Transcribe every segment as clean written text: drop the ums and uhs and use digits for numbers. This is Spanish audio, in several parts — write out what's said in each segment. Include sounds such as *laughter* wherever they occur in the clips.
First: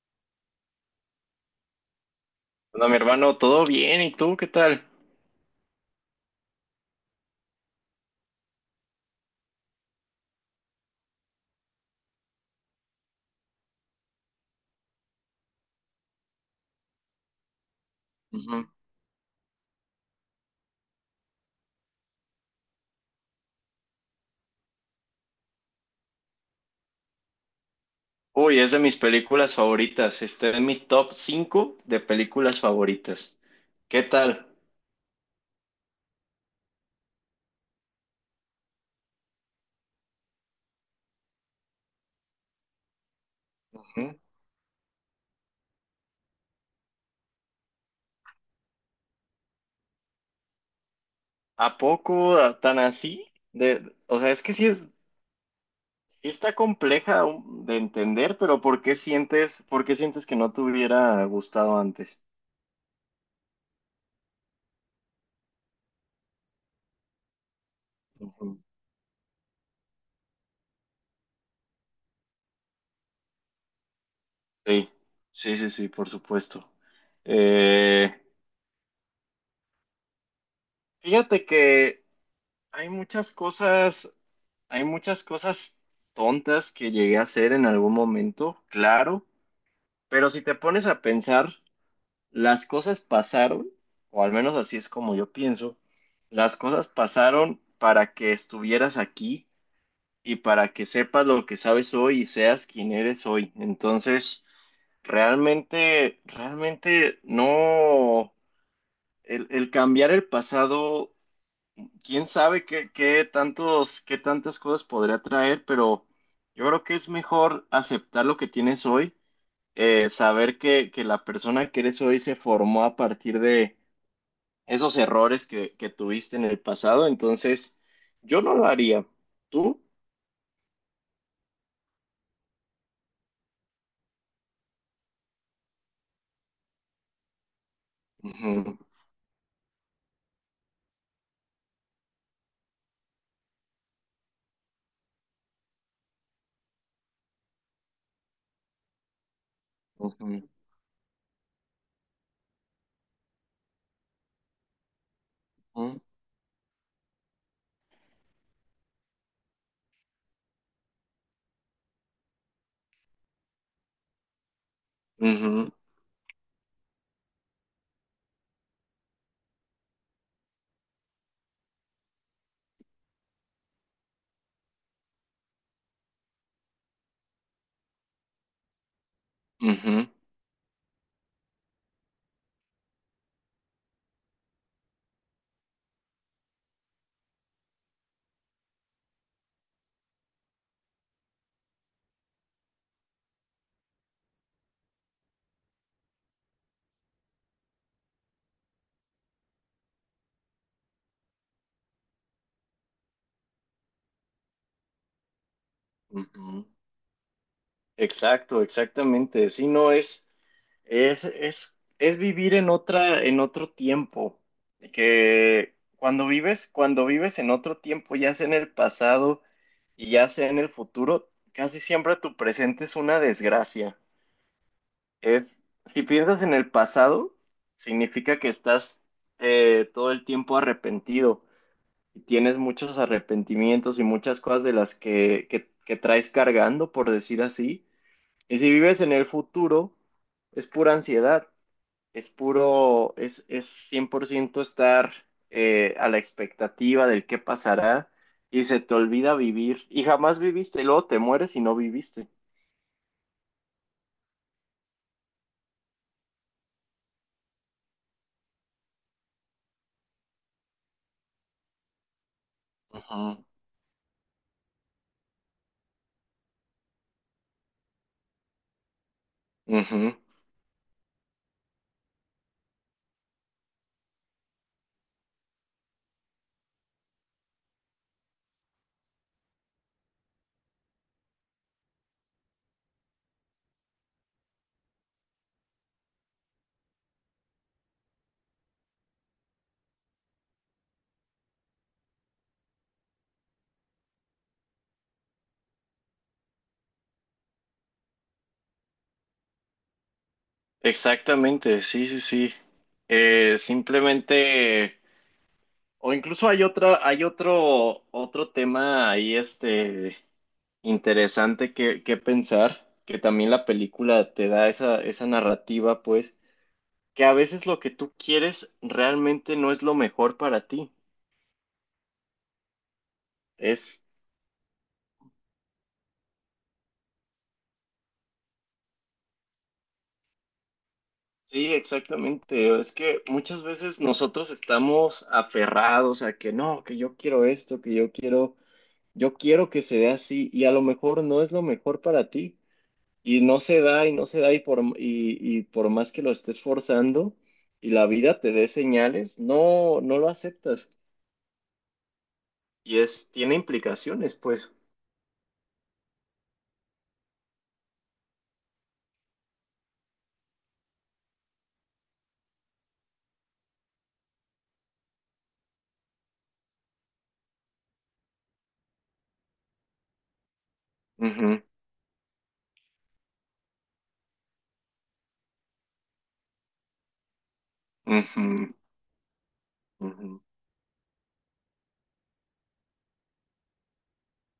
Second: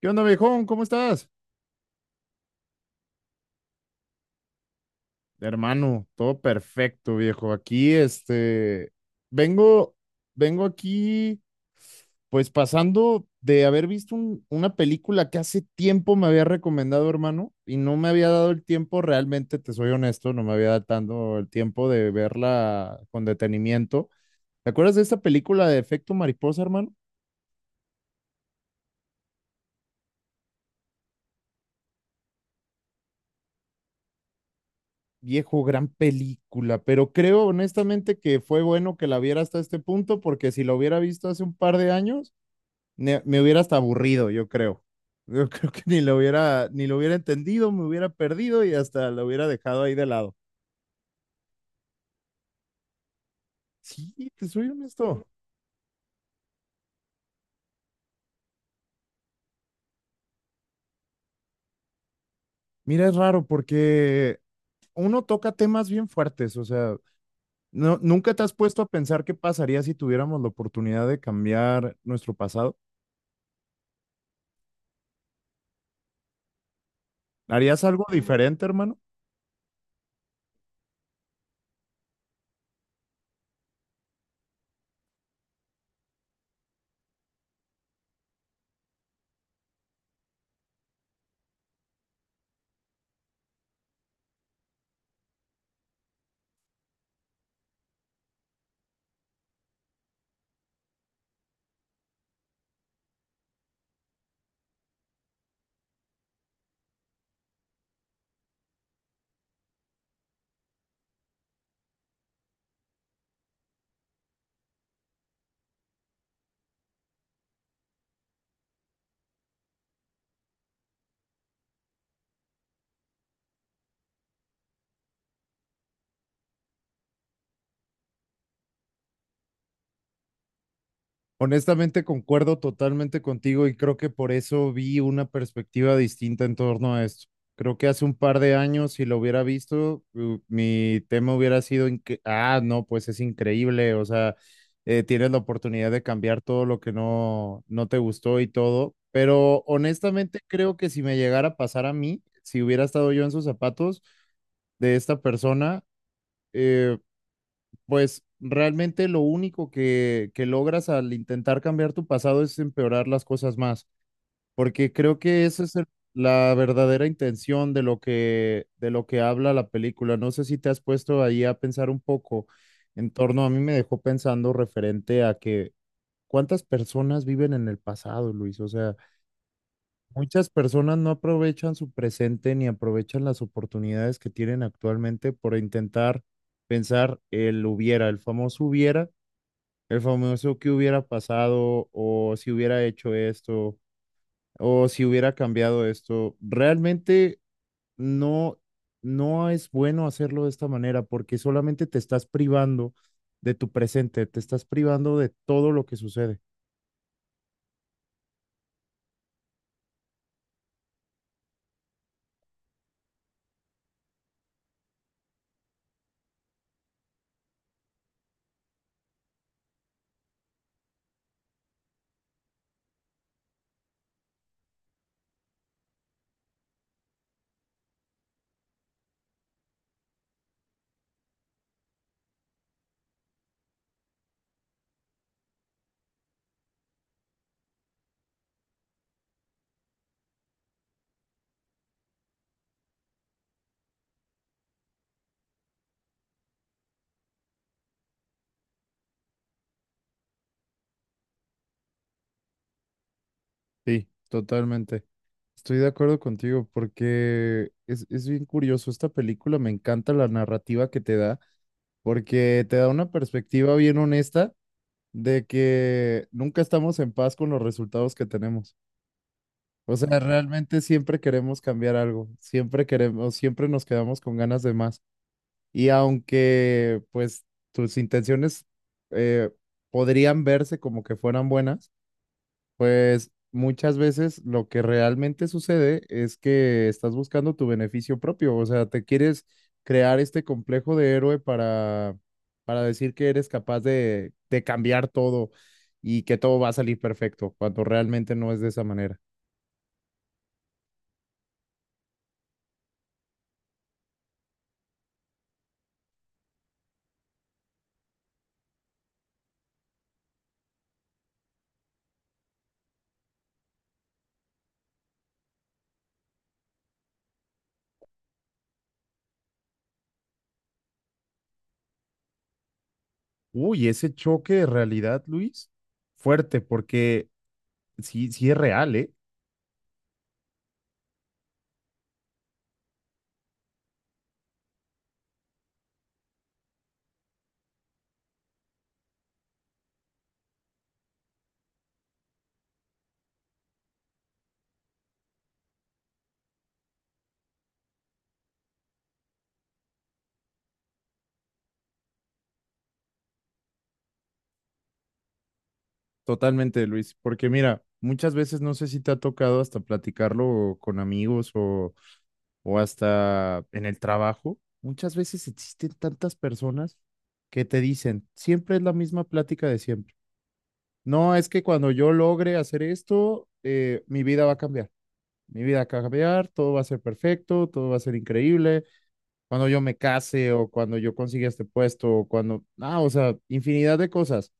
¿Qué onda, viejón? ¿Cómo estás? Hola, mi hermano, todo bien, ¿y tú qué tal? Hermano, todo perfecto, viejo. Aquí, vengo, vengo aquí, pues pasando de haber visto una película que hace tiempo me había recomendado, hermano, y no me había dado el Ujú. tiempo, realmente, te soy honesto, no me había dado tanto el tiempo de verla con detenimiento. ¿Te acuerdas de esta película de Efecto Mariposa, hermano? Uy, es de mis películas favoritas. Este es mi top 5 de películas favoritas. ¿Qué tal? Viejo, gran película, pero creo honestamente que fue bueno que la viera hasta este punto, porque si la hubiera visto hace un par de años, me hubiera hasta Ujú. aburrido, yo creo. Yo *laughs* creo que ni lo hubiera entendido, me hubiera perdido y hasta lo hubiera dejado ahí de lado. ¿A poco tan así? De, Sí, o sea, es te que sí, soy es- honesto. Sí está compleja de entender, pero por qué sientes que no te hubiera gustado antes? Mira, es raro porque uno toca temas bien fuertes, o sea, no, nunca te has Ujú. puesto a pensar qué pasaría si tuviéramos la oportunidad de cambiar nuestro pasado. Sí, sí, sí, sí, por supuesto. ¿Harías algo Eh, diferente, hermano? Fíjate que hay muchas cosas, hay muchas cosas tontas que llegué a hacer en algún momento, claro, pero si te pones a pensar, las cosas pasaron, o al menos así es como yo pienso, las cosas pasaron para que estuvieras aquí y para que sepas lo que sabes hoy y seas quien eres hoy. Entonces, realmente, realmente no, el cambiar el pasado. Quién sabe qué, qué tantas cosas podría traer, pero yo creo que es mejor aceptar lo que tienes hoy, saber que la persona que eres hoy se formó a partir de esos errores que tuviste en el pasado, entonces yo no lo haría. ¿Tú? Honestamente, concuerdo totalmente contigo y creo que por eso vi una perspectiva distinta en torno a esto. Creo que hace un par de Ujú, años, si lo hubiera visto, mi tema hubiera sido, no, pues es increíble, o sea, tienes la oportunidad de cambiar todo lo que no te gustó y todo, pero honestamente ujú, creo que si me llegara a pasar a mí, si hubiera estado yo en sus zapatos de esta persona, ujú, eh, pues realmente lo único que, logras al intentar cambiar tu pasado es empeorar las cosas más, porque creo que esa ujú, es la verdadera intención de lo que habla la película. No sé si te has puesto ahí a pensar un poco en torno, a mí me dejó pensando referente a que cuántas personas viven en el pasado, Luis. O sea, muchas personas no aprovechan su presente ni aprovechan las oportunidades que tienen actualmente por intentar pensar el hubiera, el famoso que hubiera pasado o si hubiera hecho esto o si hubiera cambiado esto. Realmente no, no es bueno hacerlo de esta manera porque solamente te estás privando de tu presente, te estás privando de todo lo que ujú, sucede. ujú. Exacto, exactamente. Si no es. Es vivir en otra, en otro tiempo. Que cuando vives en otro tiempo, ya sea en el pasado y ya sea en el futuro, casi siempre tu presente es una desgracia. Es, si piensas en el pasado, significa que estás todo el tiempo arrepentido y tienes muchos arrepentimientos y muchas cosas de las que traes cargando, por decir así. Y si vives en el futuro, es pura ansiedad, es puro, es 100% estar a la expectativa del qué pasará y se te olvida vivir y jamás viviste, y luego te mueres y no viviste. Sí, totalmente. Estoy de acuerdo contigo porque es bien curioso. Esta película me encanta la narrativa que te da porque te da una Ujú, perspectiva bien honesta de que nunca estamos en paz con los resultados que tenemos. O ujú. sea, realmente siempre queremos cambiar algo, siempre queremos, siempre nos quedamos con ganas de más. Y aunque pues tus intenciones eh, podrían verse como que fueran buenas, pues muchas veces lo que realmente sucede es que estás buscando tu beneficio propio, o sea, te quieres crear este complejo de héroe para decir que eres capaz de cambiar todo y que todo va a salir perfecto, cuando realmente no es de esa manera. Exactamente, sí, sí, sí. Simplemente, o incluso hay otra, hay otro, otro tema ahí, interesante que pensar, que también la película te da esa, esa narrativa, pues que a veces lo que tú quieres realmente no es lo mejor para ti. Uy, Es, ese choque de realidad, Luis, fuerte, porque sí, sí es real, ¿eh? sí, exactamente. Es que muchas veces nosotros estamos aferrados a que no, que yo quiero esto, que yo quiero que se dé así y a lo mejor no es lo mejor para ti y no se da y no se da y por, y por más que lo estés forzando y la vida te dé señales, no, no lo aceptas y es, tiene implicaciones, pues. Totalmente, Luis, porque mira, muchas veces no sé si te ha tocado hasta platicarlo con amigos o hasta en el trabajo, muchas veces existen tantas personas que te dicen, siempre es la misma plática de siempre. No, es Ujú, que cuando yo logre hacer esto, mi vida va a cambiar. Mi vida va a cambiar, todo va a ser perfecto, todo va a ser ujú, increíble. Cuando yo me ujú. case o cuando yo consiga este puesto o cuando, ah, o sea, infinidad de cosas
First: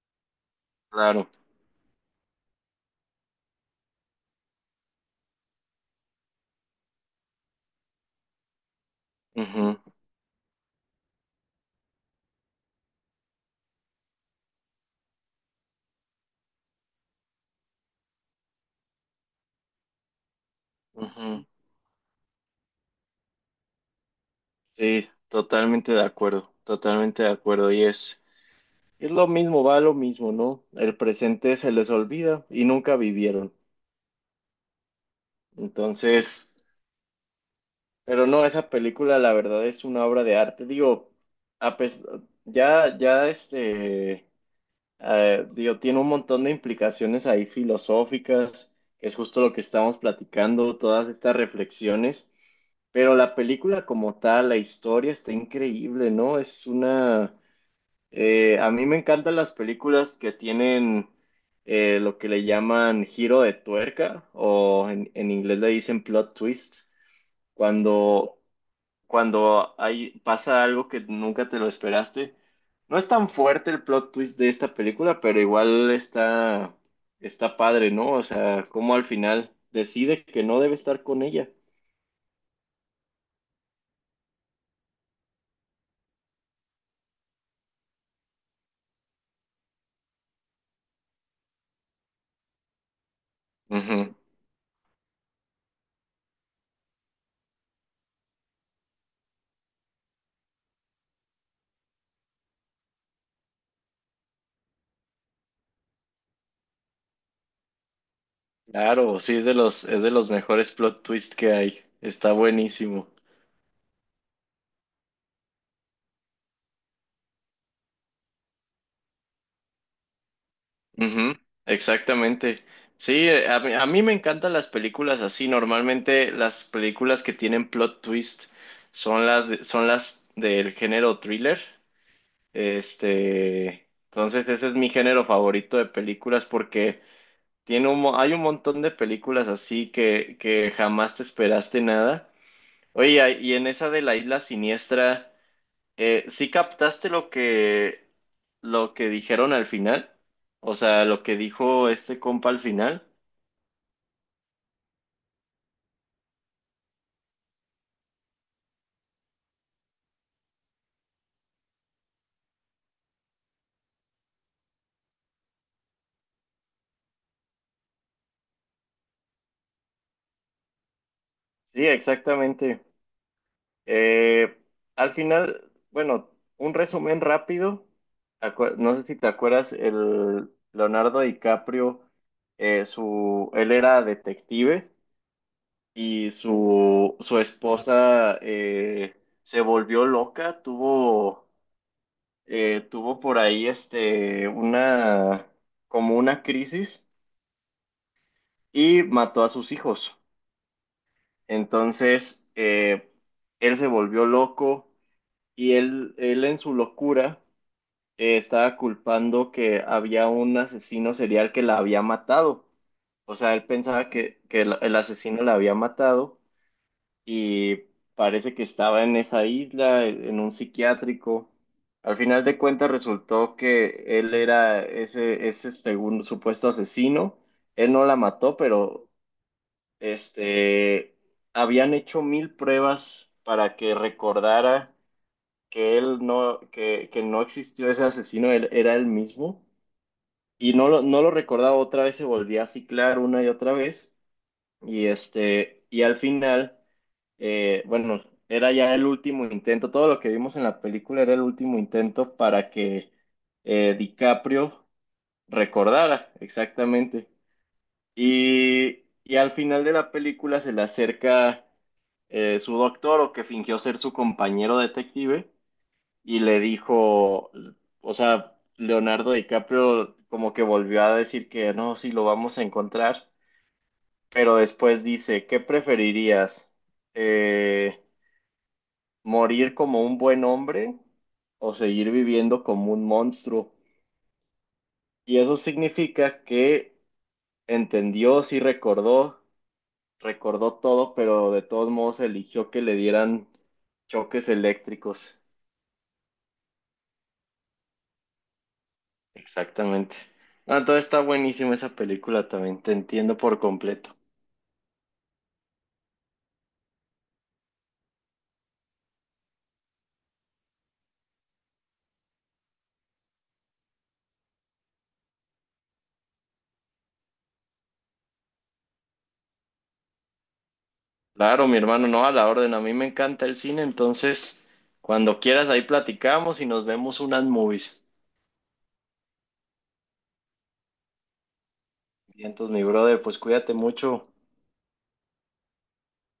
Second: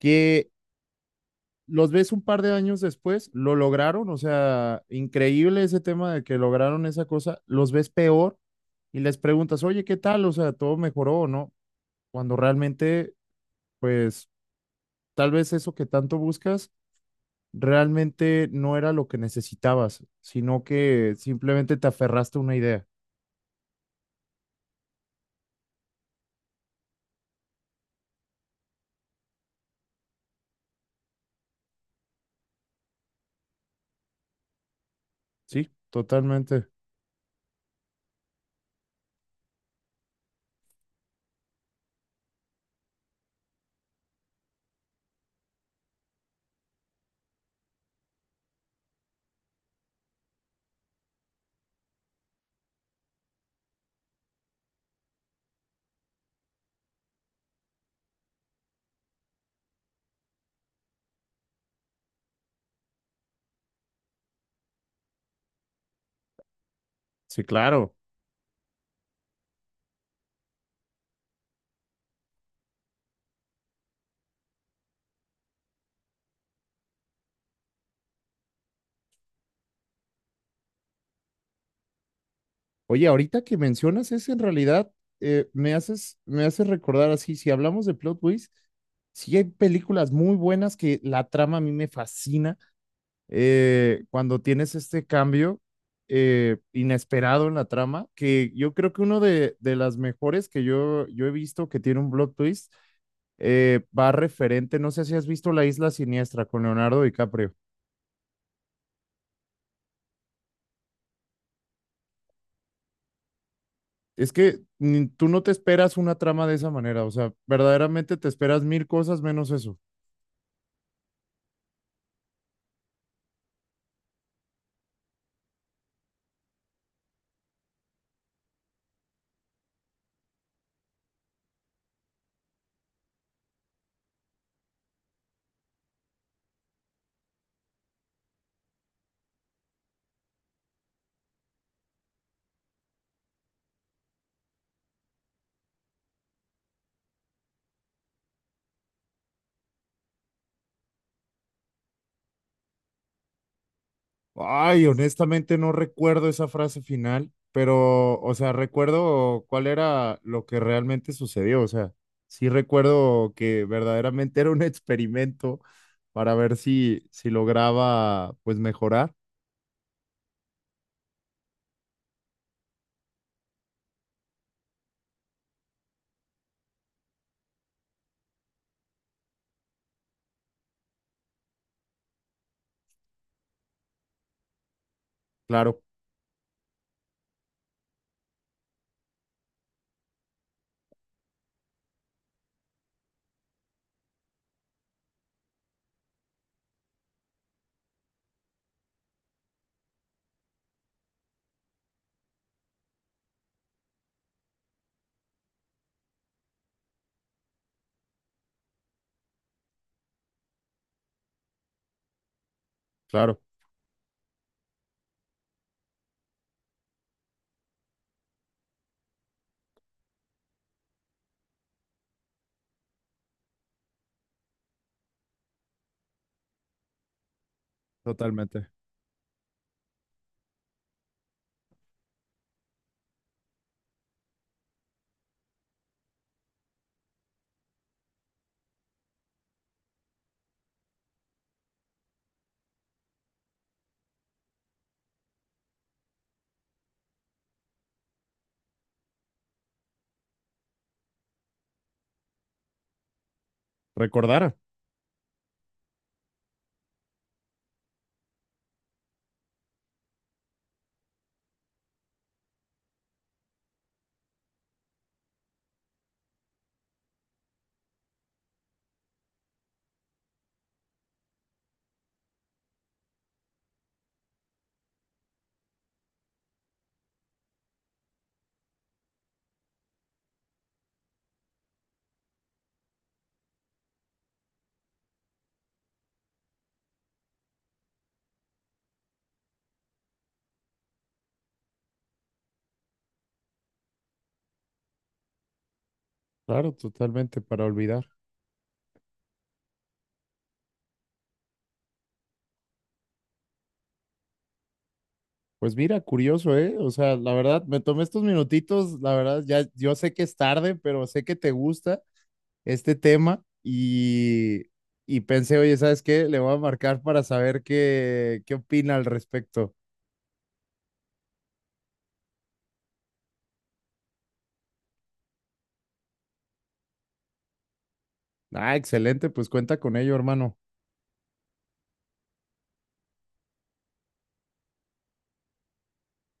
que Claro. los ves un par de años después, lo lograron, o sea, increíble ese tema de que lograron esa cosa, los ves peor y les preguntas, Ujú. oye, ¿qué tal? O sea, ¿todo mejoró o no? Cuando realmente, pues, tal vez eso que tanto buscas realmente no era lo que necesitabas, sino que Ujú. simplemente te aferraste a una idea. Sí, totalmente de acuerdo, totalmente de acuerdo. Y es lo mismo, va lo mismo, ¿no? El presente se les olvida y nunca vivieron. Sí, Entonces, totalmente. pero no, esa película la verdad es una obra de arte. Digo, a pes- ya, digo, tiene un montón de implicaciones ahí filosóficas, que es justo lo que estamos platicando, todas estas reflexiones. Pero la película como tal, la historia está increíble, ¿no? Es una... A mí me encantan las películas que tienen lo que le llaman giro de tuerca o en inglés le dicen plot twist, Sí, claro. cuando, cuando hay, pasa algo que nunca te lo esperaste. No es tan fuerte el plot twist de esta película, pero igual está, está padre, ¿no? O sea, como al final decide que no debe estar con ella. Oye, ahorita que mencionas eso, en realidad me haces recordar así, si hablamos de plot twist, sí hay películas muy buenas que la trama a mí me fascina. Ujú. Cuando tienes este cambio inesperado en la trama, que yo creo que uno de las mejores que yo he visto que tiene un plot twist va referente, no sé si has visto La Isla Siniestra con Leonardo DiCaprio. Claro, sí, es de los mejores plot twists que hay. Está buenísimo. Es que tú no te esperas una trama de esa manera, o sea, verdaderamente te esperas mil cosas menos eso. Ujú, exactamente. Sí, a mí me encantan las películas así. Normalmente las películas que tienen plot twist son son las del género thriller. Este, entonces ese es mi género favorito de películas porque tiene un, hay un montón de películas así que jamás te esperaste nada. Oye, y en esa de la Isla Siniestra ¿sí captaste lo que dijeron al final? O sea, lo que dijo este compa al final. Ay, honestamente no recuerdo esa frase final, pero, o sea, recuerdo cuál era lo que realmente sucedió, o sea, sí recuerdo que verdaderamente era un *laughs* experimento para ver si, si lograba, pues, mejorar. Sí, exactamente. Eh, Al final, bueno, un resumen rápido. No sé si te acuerdas, el Leonardo DiCaprio, él era detective Claro, y su esposa se volvió loca, tuvo tuvo por ahí una como una crisis y mató a sus hijos. Entonces él se volvió loco y él en su locura estaba culpando que había un asesino serial que la había matado. O claro, sea, él pensaba que el asesino la había matado y parece que estaba en esa isla, en un psiquiátrico. Al final de cuentas resultó que él era ese, ese segundo supuesto asesino. Él no la mató, totalmente. pero este, habían hecho 1000 pruebas para que recordara que él no, que no existió ese asesino, él era él mismo. Y no lo, no lo recordaba otra vez, se volvía a ciclar una y otra vez. Y este, y al final bueno, era ya el último intento, todo lo que vimos en la película era el último intento para que Recordar, DiCaprio recordara exactamente. Y al final de la película se le acerca su doctor o que fingió ser su compañero detective y le dijo, o sea, Leonardo DiCaprio como que volvió a decir que no, sí lo vamos a encontrar, pero después dice, ¿qué preferirías? Eh, Morir como un buen hombre o seguir viviendo como un monstruo. Y eso significa que entendió, sí recordó, recordó todo, pero de todos modos eligió que le dieran choques eléctricos. claro, totalmente, para olvidar. Exactamente. Ah, entonces está buenísima esa película también, te entiendo por completo. Pues mira, curioso, ¿eh? O sea, la verdad, me tomé estos minutitos, la verdad, ya yo sé que es tarde, pero sé que te gusta este tema y pensé, oye, ¿sabes qué? Le voy a marcar para saber qué, qué opina al respecto. Claro, mi hermano, no, a la orden, a mí me encanta el cine, entonces cuando quieras ahí platicamos y nos vemos unas movies. Ah, excelente, pues cuenta con ello, hermano. Bien, entonces, mi brother, pues cuídate mucho.